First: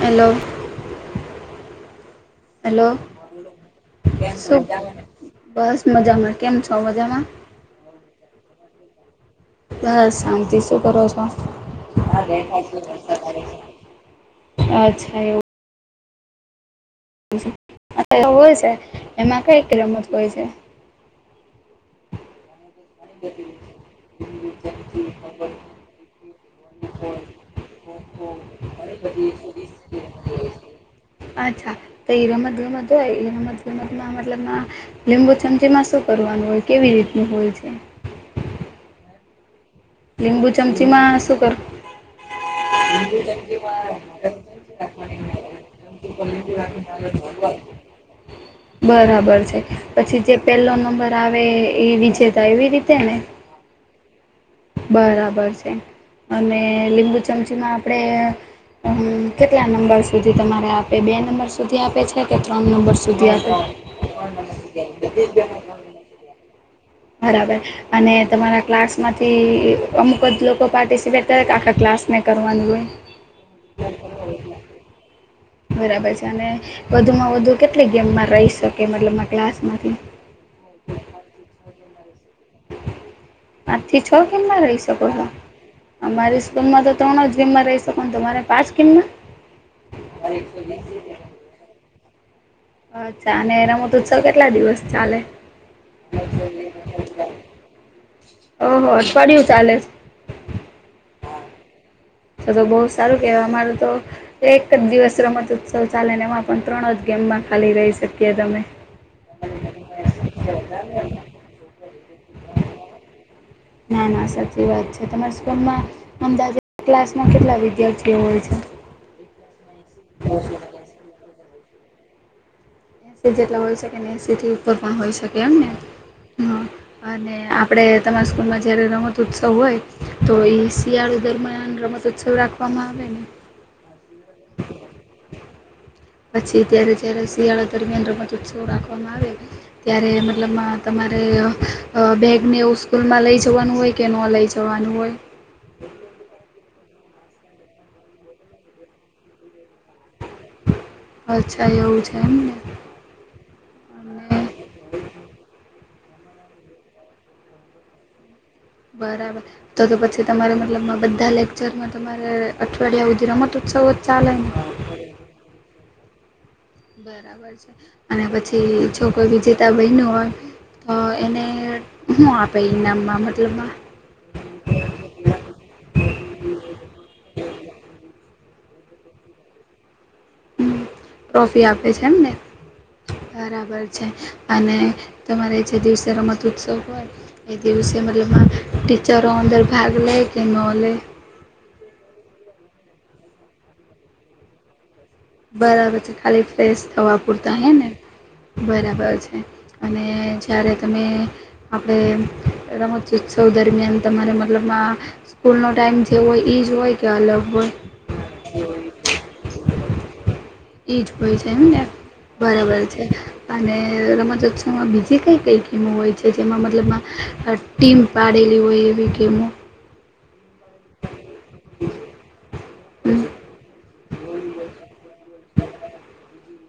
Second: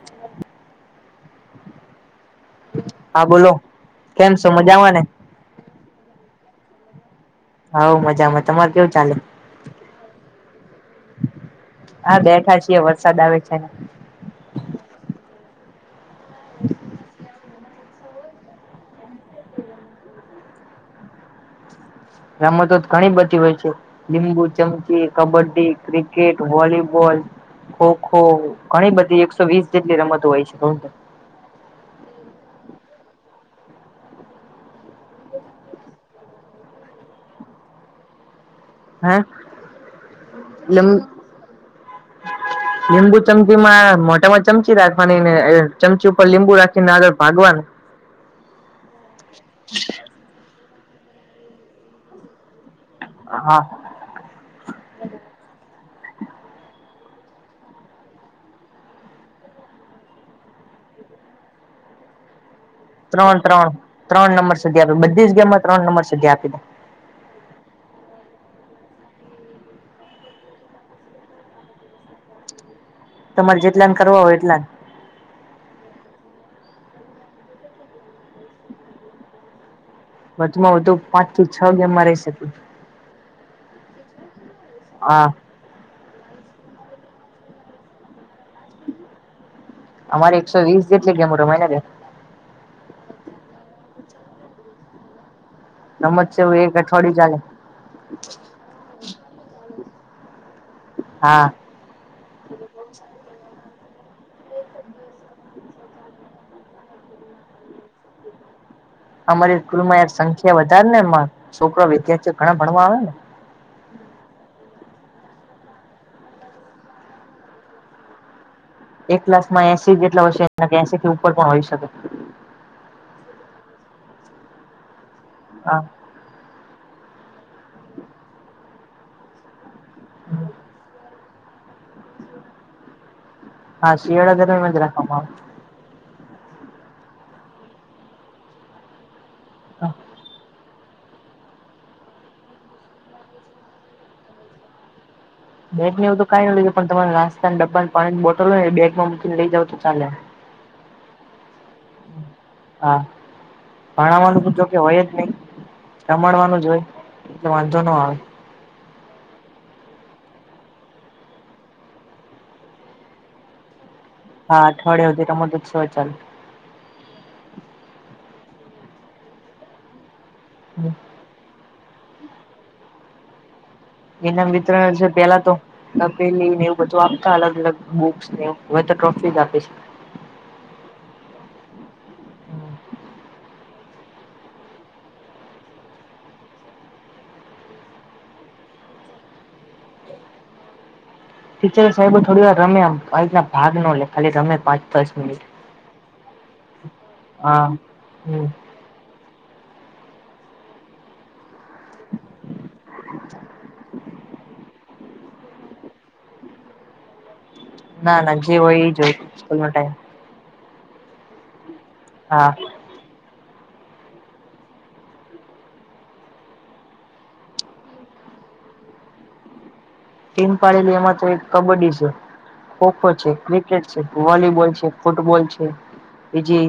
Hello. Hello હા બોલો કેમ છો મજામાં ને બસ મજામાં કેમ છો? મજામાં. હઉ મજામાં તમાર કેવું ચાલે?? બસ શાંતિ શું કરો છો? હા બેઠા છીએ વરસાદ આવે છે ને. [unintelligible] અચ્છા એવું અ તો હોય છે એમાં કઈ‌ કંઈ રમત હોય છે? [unintelligible] ઘણી બધી હોય છે લીંબુ ચમચી, કબડ્ડી, ક્રિકેટ, વોલીબોલ ખોખો ઘણી બધી એકસો વીસ જેટલી રમતો હોય છે. અચ્છા તો એ રમત ગમત હોય એ રમત ગમત માં મતલબ આ લીંબુ ચમચી માં શું કરવાનું હોય કેવી રીતનું હોય છે? હે લિંબુ ચમચી માં શું કરવું? લીંબુ ચમચીમાં મોઢામાં ચમચી રાખવાનીને ચમચી ઉપર લીંબુ રાખીને આગળ ભાગવાનું હ બરાબર છે પછી જે પેલો નંબર આવે એ વિજેતા એવી રીતે ને હા બરાબર છે અને લીંબુ ચમચીમાં આપણેે કેટલા નંબર સુધી તમારે આપે બે નંબર સુધી આપે છે કે ત્રણ નંબર સુ ત્રણ ત્રણ ત્રણ નંબર સુધી આપી બધી જ ગેમમાં ત્રણ નંબર સુધી આપી દે બરાબર અને તમારા ક્લાસમાંથી અમુક જ લોકો પાર્ટિસિપેટ કરે કે આખા ક્લાસને કરવાનું હોય? તમારે જેટલાને કરવા હોય એટલાને બરાબર છે અને વધુમાં વધુ કેટલી ગેમમાં રહી શકે મતલબમાં ક્લાસમાંથી?? વધુમાં વધુ પાંચ થી છ ગેમમાં રહી શકે પાંચ થી છ ગેમમાં રહી શકો છો! હા અમારી સ્કૂલમાં તો ત્રણ જ ગેમમાં રહી શકો તો તમારે પાંચ ગીમમાં અમારે એકસો વીસ જેટલી ગેમો રમાય‌ ને બેન અચ્છા અને રમતોઉત્સવ કેટલા દિવસ ચાલે રમતસેવું એક અઠવાડિયું ચાલે ઓહ અઠવાડિયું ચાલે હા તો તો બહુ સારું કેવાય અમારે તો એક જ દિવસ રમત ઉત્સવ ચાલે ને એમાં પણ ત્રણ જ ગેમમાં ખાલી રહી શકીએ તમે અમારી સ્કૂલ માં યાર સંખ્યા વધારે ને છોકરા વિદ્યાર્થીઓ ઘણા ભણવા આવે ને ના ના સાચી વાત છે તમારા સ્કૂલમાં અમદાવાદ ક્લાસમાં કેટલા વિદ્યાર્થીઓ હોય છે એક કલાસ માં એસિ જેટલા હોશે એસડથી ઉપર પણ હોય શકે એસી જેટલા હોઈ શકે ને એસીથી ઉપર પણ હોઈ શકે એમ ને હા હ અને આપણે તમારા સ્કૂલમાં જ્યારે રમતો ઉત્સવ હોય તો એ શિયાળો દરમ્યાન રમતોત્સવ રાખવામાં આવે હા શિયાળા દરમિયાન જ રાખવામાં આવે. પછી ત્યારે જ્યારે શિયાળા દરમિયાન રમતો ઉત્સવ રાખવામાં આવે આવે ત્યારે મતલબ તમારે બેગને એવું સ્કૂલમાં લઈ જવાનું હોય કે ન લઈ જવાનું હોય બેગ ને એવું કઈ ન લઈે પણ તમારે નાસ્તા ડબ્બાની પાણીની બોટલ હોય એ બેગ માં મૂકીને લઈ જાવ તો ચાલે. અચ્છા એવું છે એમને હા અને ભણવાનું જો કે હોય જ નહી. રમાડવાનું જ હોય એટલે વાંધો ન આવે બરાબર તો તો પછી તમારે મતલબ બધા લેક્ચરમાં તમારે અઠવાડિયા સુધી રમતો ઉત્સવ હા અઠવાડિયા હુધી રમત ઉત્સવ જ ચાલે. બરાબર છે અને પછી જો કોઈ વિજેતા બયનું હોય તો [inaudible] એને હું આપે ઇનામમાં મતલબમા ઇનામવિતરણ છે પેલા તો તપેલી ને એવું બધું આપતા અલગ અલગ બુક્સ ને એવું હવેતો ટ્રોફી જઆપે છે. હમ ટ્રોફી આપે છે એમને બરાબર છે અને તમારે જે દિવસે રમત ઉત્સવ હોય એ દિવસે મતલબમા ટીચરો અંદર ભાગ લે કે ન લે ટીચર સાહેબો થોડી વાર રમે્યા આ રીતના ભાગ નો લે ખાલી રમે પાંચ દશ મિનિટ બરાબર છે ખાલી ફ્રેશ થવા પૂરતા હા હે ને હમ બરાબર છે. અને જ્યારે તમે આપણે રમત ઉત્સવ દરમિયાન તમારે મતલબમાં સ્કૂલ નો ટાઈમ જેબો હોય ઈજ હોય કે અલગ હોય? ના ના જે હોય એ જો હોય સ્કૂલ નો ટાઈમ. એ જ હોય છે એમ ને હા બરાબર છે. અને રમતોત્સવમાં બીજી કંઈ કંઈ ગેમો હોય છે જેમાં મતલબમાં ટીમ પાડેલી હોય એવી ગેમો. ટીમ પાડેલી એમાં તો એક કબડ્ડી છે ખોખો હમ. છે ક્રિકેટ છે વોલીબોલ છે. ફૂટબોલ છે બીજી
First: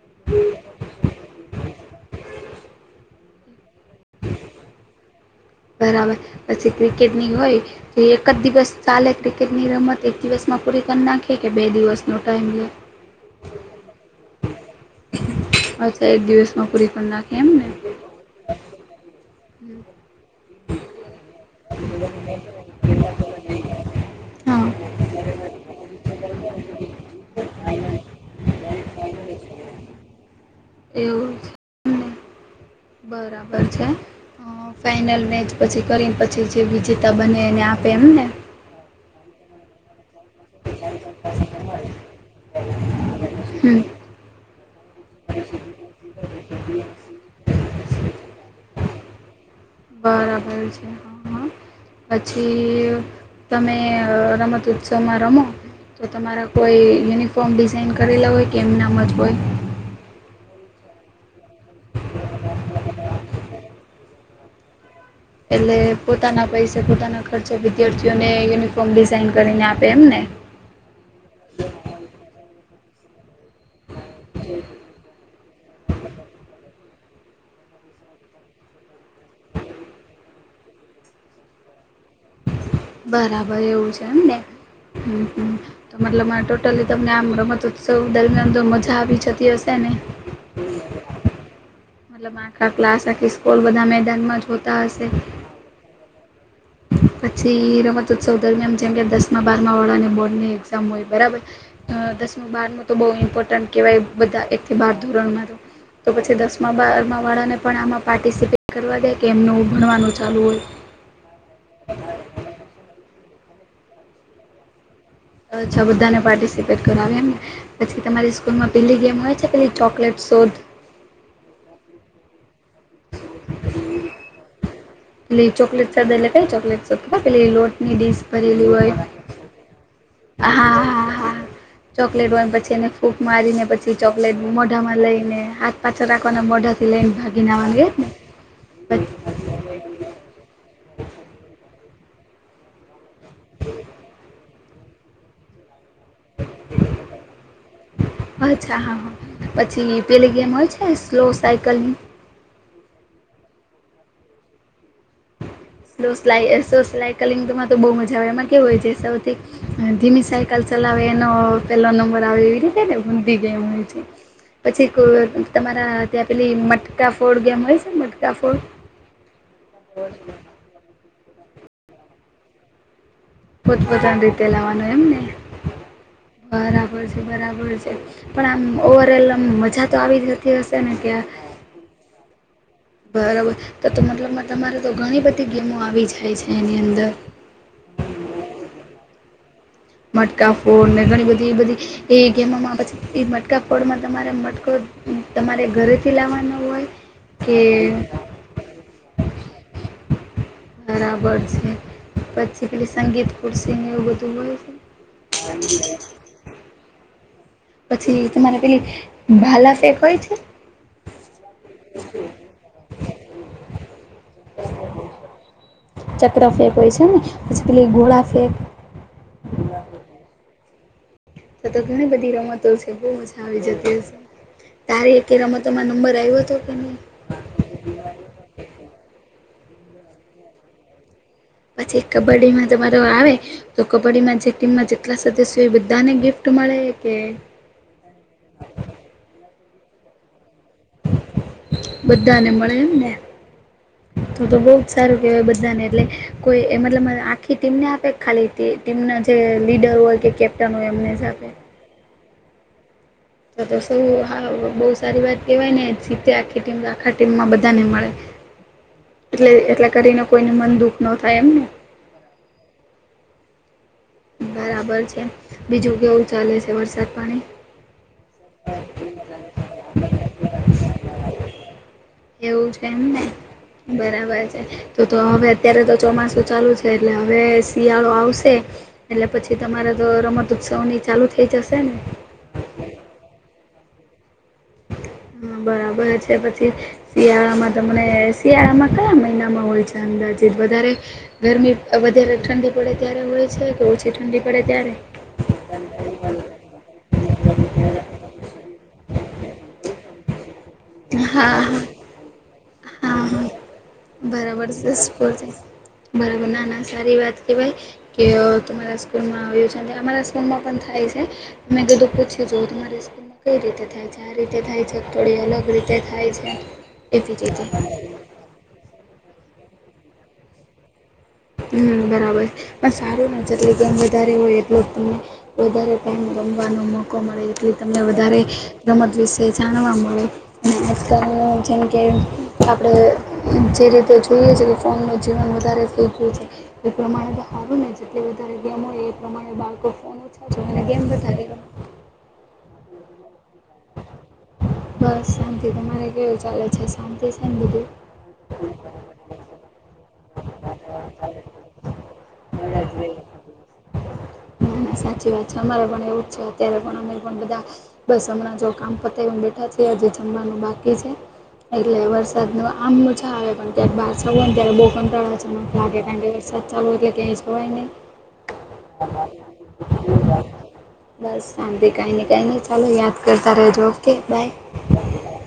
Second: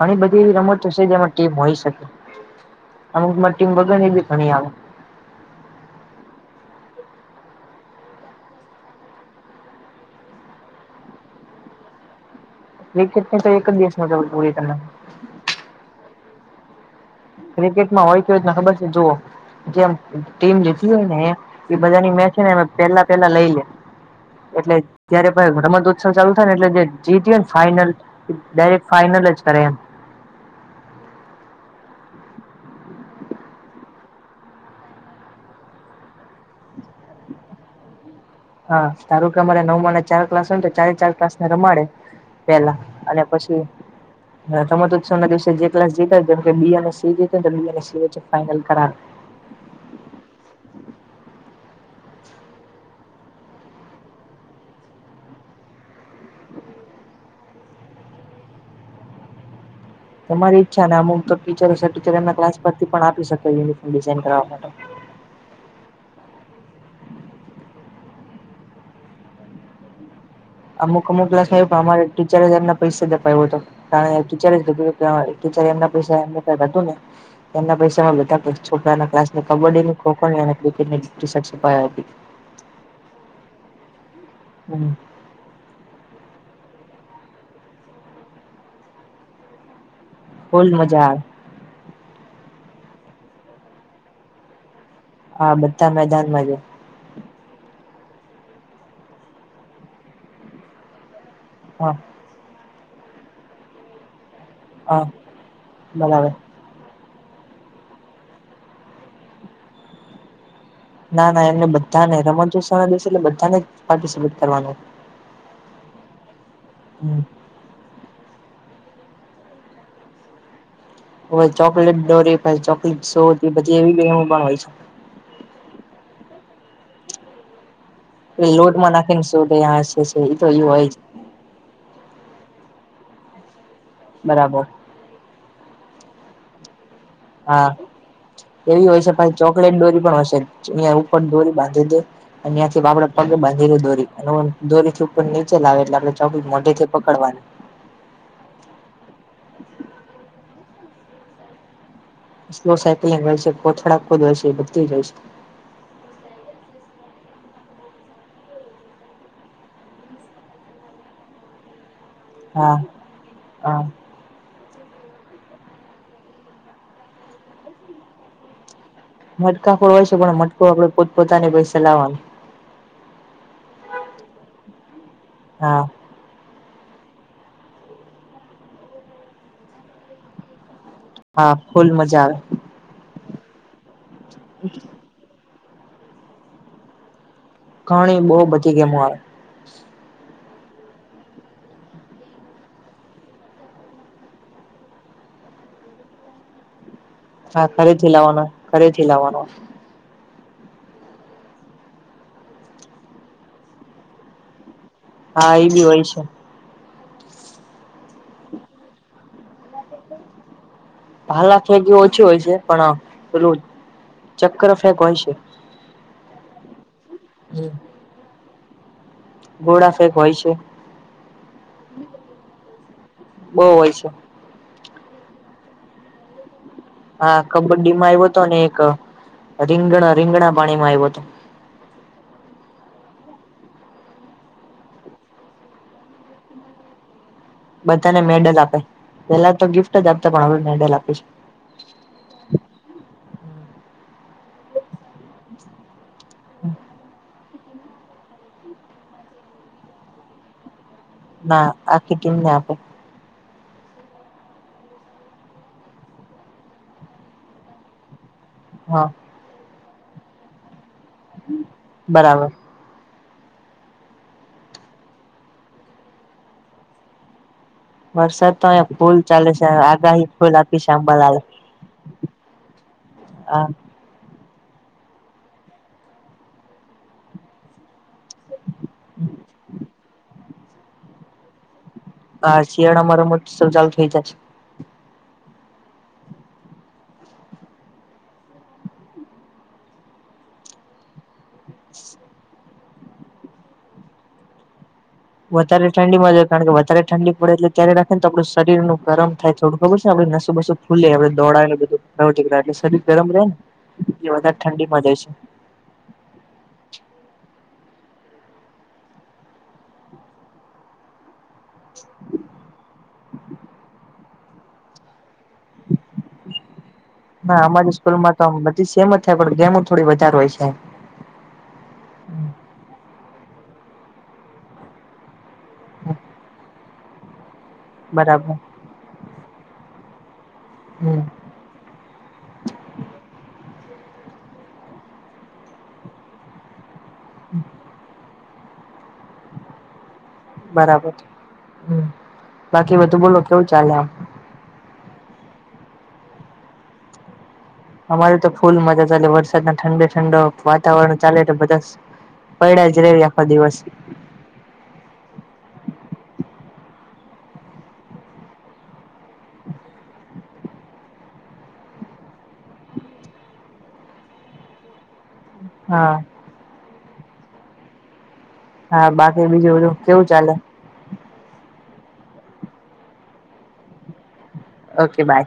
ઘણી બધી એવી રમતો છે જેમાં ટીમ હોય શકે અમુક ટીમ વગરની બી ઘણી આવે. બરાબર પછી ક્રિકેટની હોય જે એક જ દિવસ ચાલે ક્રિકેટની રમત એક દિવસમાં પૂરી કરી નાખી કે બે દિવસનો ટાઈમ લે ક્રિકેટની તો એક જ દિવસમાં પૂરી કર નાંખે. અચ્છા એક દિવસમાં પૂરી કર નાંખે એમ ને ક્રિકેટમાં હોય કેવી રીતના ખબર છે જુઓ હમ, જેમ ટીમ લીધી હોય ને એમ બધાની મેચ છે ને પેલા પેલા લઈ લે. હા એટલે જ્યારે રમતો ઉત્સવ ચાલુ થાય ને એટલે જે જીતી હોય ને ફાઈનલ ડાયરેક્ટ ફાઇનલ જ કરે એમ. એવું છ. બરાબર છે. અહ ફાઈનલ મેચ પછી કરીને પછી જે વિજેતા બને એને આપે એમને? હા તારું કે અરે નવ ના ચાર ક્લાસ હોય તો ચારે ચાર ક્લાસ ને રમાડે પેલા અને પછી હમ હે તમે તો છ ના દિવસે જે ક્લાસ જીતા હોય કે કે બી અને સી જીતી તો બી અને સી વચ્ચે ફાઈનલ કરાવે‌. બરાબર છે. હા, હા. પછી તમે અહ રમત ઉત્સવમાં રમો તો તમારા કોઈ યુનિફોર્મ ડિઝાઇન કરેલા હોય કે એમ નામ જ હોય? તમારી ઈચ્છા ને હું તો ટીચર ટીચર એમના ક્સ પર થી પણ આપી શક યુનિફોર્મ ડિઝાઇન કરવવા માટે. એટલે પોતાના પૈસા પોતાના ખર્ચા વિદ્યાર્થી, ઓને યુનિફોર્મ ડિઝઇન કરીને આપે એમ ને? અમુક અમુક ક્લાસમાં એવું પણ અમારે ટીચરે એમને પૈસા જ અપાવ્યો હતો કાર ટીચરે જ કીધું એ ત્યાં ટીચર એમના પૈસા એમને કઈ હતું ને તો એના પૈસામાં બધા છોકરા ક્સ ને કબડ્ડી ખોખો અને ક્રિકેટ ની ટીશર્ટસ અપાય આપી. બરાબર એવું છે એમ ને? હમ્મ. હમ્મ, હમ્મ. તો મતલબ આ ટોટલી તમને આમ રમત ઉત્સવ દરમિયાન તો મજા આવી જતી હશે ને? ફુલ મજા આવે. મતલબ આખા ક્લાસ આખી સ્કૂલ બધા મેદાનમાં હોતા હશે? હા, બધા મેદાનમાં જ હોય. પછી રમતોત્સવ દરમિયાન જેમ કે દસ બારમા વડાને બોર્ડ ની એક્ઝામ હોય બરાબર. હા અહ દસમું બાર નું તો બહુ ઇમ્પોર્ટન્ટ કવાય બધા એક થી બાર હા ધોરણ મારું તો બરાબર પછી દસ માં બારમાં વાળાને પણ આમાં પાર્ટિસિપેટ કરવા દે કે એમનું ભણવાનું ચાલુ હોય? ના ના એમને બધાને રમત જો શાળા દેશે એટલે બધાને પાર્ટિસપેટ કરવાનું. અચ્છા બધાને પાર્ટિસિપેટ કરાવી હમ એમને? પછી તમારી સ્કૂલમાં પેલી ગેમ હોય છે પેલી ચોકલેટ શોધ હો ચોકલેટ ડોરી પાહિ ચોકલેટ શો બધી એવી ગેમો પણ હોય છે. લી ચોકલેટ બે લેવલ કઈ ચોકલેટ છે ખબર પેલી લોટ ની ડીસ. એ ભરેલી લોટમાં હોય નાખીને શોધે આ છે છે એ તો એ હા હોય જ હા હા. ચોકલેટ હોયને પછી એને ફૂક મારીને પછી ચોકલેટ બરાબર મોઢામાં લઈને હા પાછળ રાખવાના મોઢેથી લઇ ભાગીન હા આવવાનું એજ ને? એવી હોય છે પછી ચોકલેટ ડોરી પણ હશે અહીંયા ઉપર ડોરી બાંધી દે. અને ત્યાંથી આપડે પગે બાંધી દોરી અને દોરી થી ઉપર નીચે લાવે એટલે આપડે તોભી મોઢે કે પકડવાના. અચ્છા હા હા પછી પેલી ગેમ હોય છે સ્લો સાયકલ ની સ્લો સાયક્લિંગ હોય છે કોથડા કુદ જશે હોય છે બધુજ હોય છે. સ્લો સ્લાઇ એસો સ્લાયકલિંગમાં તો બહુ મજા આવે એમાં કેવું હોય છે સૌથી અમ્મ ધીમી સઇકલ ચલાવેે એનો પેલો નંબર આવે એવી હા રીતે ને ઊંધી ગેમ હા હોય છે. પછી કોઈ તમારા ત્યાં પેલી મટકા ફોડ ગેમ હોય છે મટકા ફોડ? મટકા ફોડ હોય છે પણ મટકુ આપડે પોતપોતાની પૈસે લાવાનું. પોતપતાની રીતે લાવાનું એમને હા બરાબર છે બરાબર છે. પણ આમ ઓવરઓલ આમ મજા તો આવીજ હતી હશે ને ત્યાં હા, ફૂલ મજા આવે. બરાબર તો તો મતલબ તમારે તો ઘણી બધી ગેમો આવી જાય છે એની અંદર. ઘણી બહુ બધી ગેમો આવે. મટકા ફોડ ને ઘણી બધી એવી બધી એ ગેમોમાં પછી એ મટકા ફોડમાં તમારે મટકો તમારે ઘરેથી લાવવાનો હોય? કે હા ઘરેથી લાવવાનો ઘરેથી લાવવાનો બરાબર છે પછી પેલી સંગીત ખુરશી એવું બધું હોય છે. હા એ બી હોય છે. પછી તમારે પેલી ભાલા ફેક હોય છે. ભાલા ફેક એ ઓછી હોય છે પણ પેલું ચક્ર ફેક હોય છે. ચક્ર ફેંક હોય છે ને પછી હમ પેલી ગોળા ફેંક ગોળા ફેક હોય છે. તો તો ઘણી બધી રમતો છે બહું મજા આવી બહુ હોય જતી છે હશે. તારે એકય રમતોમાં નંબર આવ્યો હતો કે નહી. હા કબડ્ડી માં આવ્યો હતો ને એક રીંગણ રીંગણા પાણીમાં આવ્યો હતો. પછી કબડ્ડીમાં તમારો આવે તો કબડ્ડી માં જે ટીમમાં જેટલા સદસ્યો હોય એ બધાને ગિફ્ટ મળે કે બધાને મેડલ આપે પેલા તો ગિફ્ટ જ આપતા પણ હવે મેડલ આપે છે. બધાને મળે એમને તોતો બહુ સારું કેહવાય બધાને દે કોઈએ [unintelligible] આખી ટીમને આપે ખાલી ટીમના જે લીડર હોય કે કેપ્ટન હોય એમને આપે ના આખી ટીમને આપે. તો તો સૌ બહુ સારી વાત કેહેવાય ને જીતે આખી ટીમ આખા ટીમમાં બધાને મળે હા એટલે એટલા કરીને કોઈને મન દુઃખ ન થાય એમ ને બરાબર બરાબર છે બીજું કેવું ચાલે છે વરસાદ પાણી વરસાદ તો અહીં ફૂલ ચાલે છે આગાહી ફૂલ આપી છે આંબાલાલે એવું છે એમને હા બરાબર છે. તો તો હવે અત્યારે તો ચોમાસું ચાલુ છે એટલે હવે શિયાળો આવશે. એટલે પછી તમારે તો રમત ઉત્સવની ચાલુ થઈ જશે ને હ શિયાળ અમારા મત સ ચાલુ થઈ જાય છે હા બરાબર છે પછી શિયાળામાં તમને શિયાળામાં કયા મહિનામાં હોય છે અંદાજીિત વધારે ગરમી વધારે ઠંડી પડે ત્યારે હોય છે કે ઓછી ઠંડી પડે ત્યારે વધારે ઠંડી માં જ કારણ કે વધારે ઠંડી પડે એટલે ત્યારે રાખે ને તો આપણું શરું ગરમ થાય થોડું ખબર છેને આપડે નસુબસું ખુ આપણે હા દોડાયે હા બધું નક એટલે શરીર ગરમ રહે ને એ વધારે બરાબરષ ઠંડીમાં જાય છે સ્કૂલ બરા ના ના સારી વાત કેહે ભય કે તમારા સ્કૂલમાં આવ્યું છે અને અમારા સ્કૂલમાં પણ થાય છે મેં બધું પૂછી જુ તમારી સ્કૂલમાં કઈ રીતે થાય છે ક રીતે થાય છે થોડી અલગ રીતે થાય છે એવી જ ના રીતે અમારી સ્કૂલ માં તો બધી સેમ જ થાય પણ ગેમો થોડી વધારે હોય છે હમ બરાબર પણ સારું ને જેટલે ગમ વધારે હોય એટલો તને વધારે ટાઈમ રમવાનો મોકો મળે એટલી તમને વધારે બરાબર રમત વિશે જાણવા મળે હમ અને આજકાલ જેમ કે આપણે જે રીતે જોઈએ છે કે ફોનનું જીવન વધારે ફઈ ગું છે એ પ્રમાણે સારું ને જેટલી વધારે ગેમ હોય એ પ્રમાણે બાળકો ફોન જ બરાબર હ બાકી બધું બોલો કેવું ચાલે આમ બસ શાંતિ તમારે કેવું ચાલે છે શાંતિ શાંતિથી અમારી તો ફૂલ મજા ચાલે વરસાદ ના ઠંડે ઠંડો વાતાવરણ ચાલેટલે બધા પૈડ્યા જ રવી આખો દિવસ ના ના સાચી વાત છે અમારે પણ એવું જ છે અત્યારે પણ અમે પણ બધા બસ હમણાં જો કામ પતા એ બેઠા છએ આજે જમવાનું બાકી છે એટલે વરસાદ ન આમ મછા આવે પણ તક બહાર છવ ને ત્યારે બહુ કંટાળા છે લલાગે ક હા વ ચાલો એટલે કે વચકોવાને હા બાકી બીજું બધું કેવું ચાલે? બસ સાંભળી કાંઈ ને કાંઈ નહી ચાલો યાદ કરતા રહેજો ઓકે બાય ઓકે બાય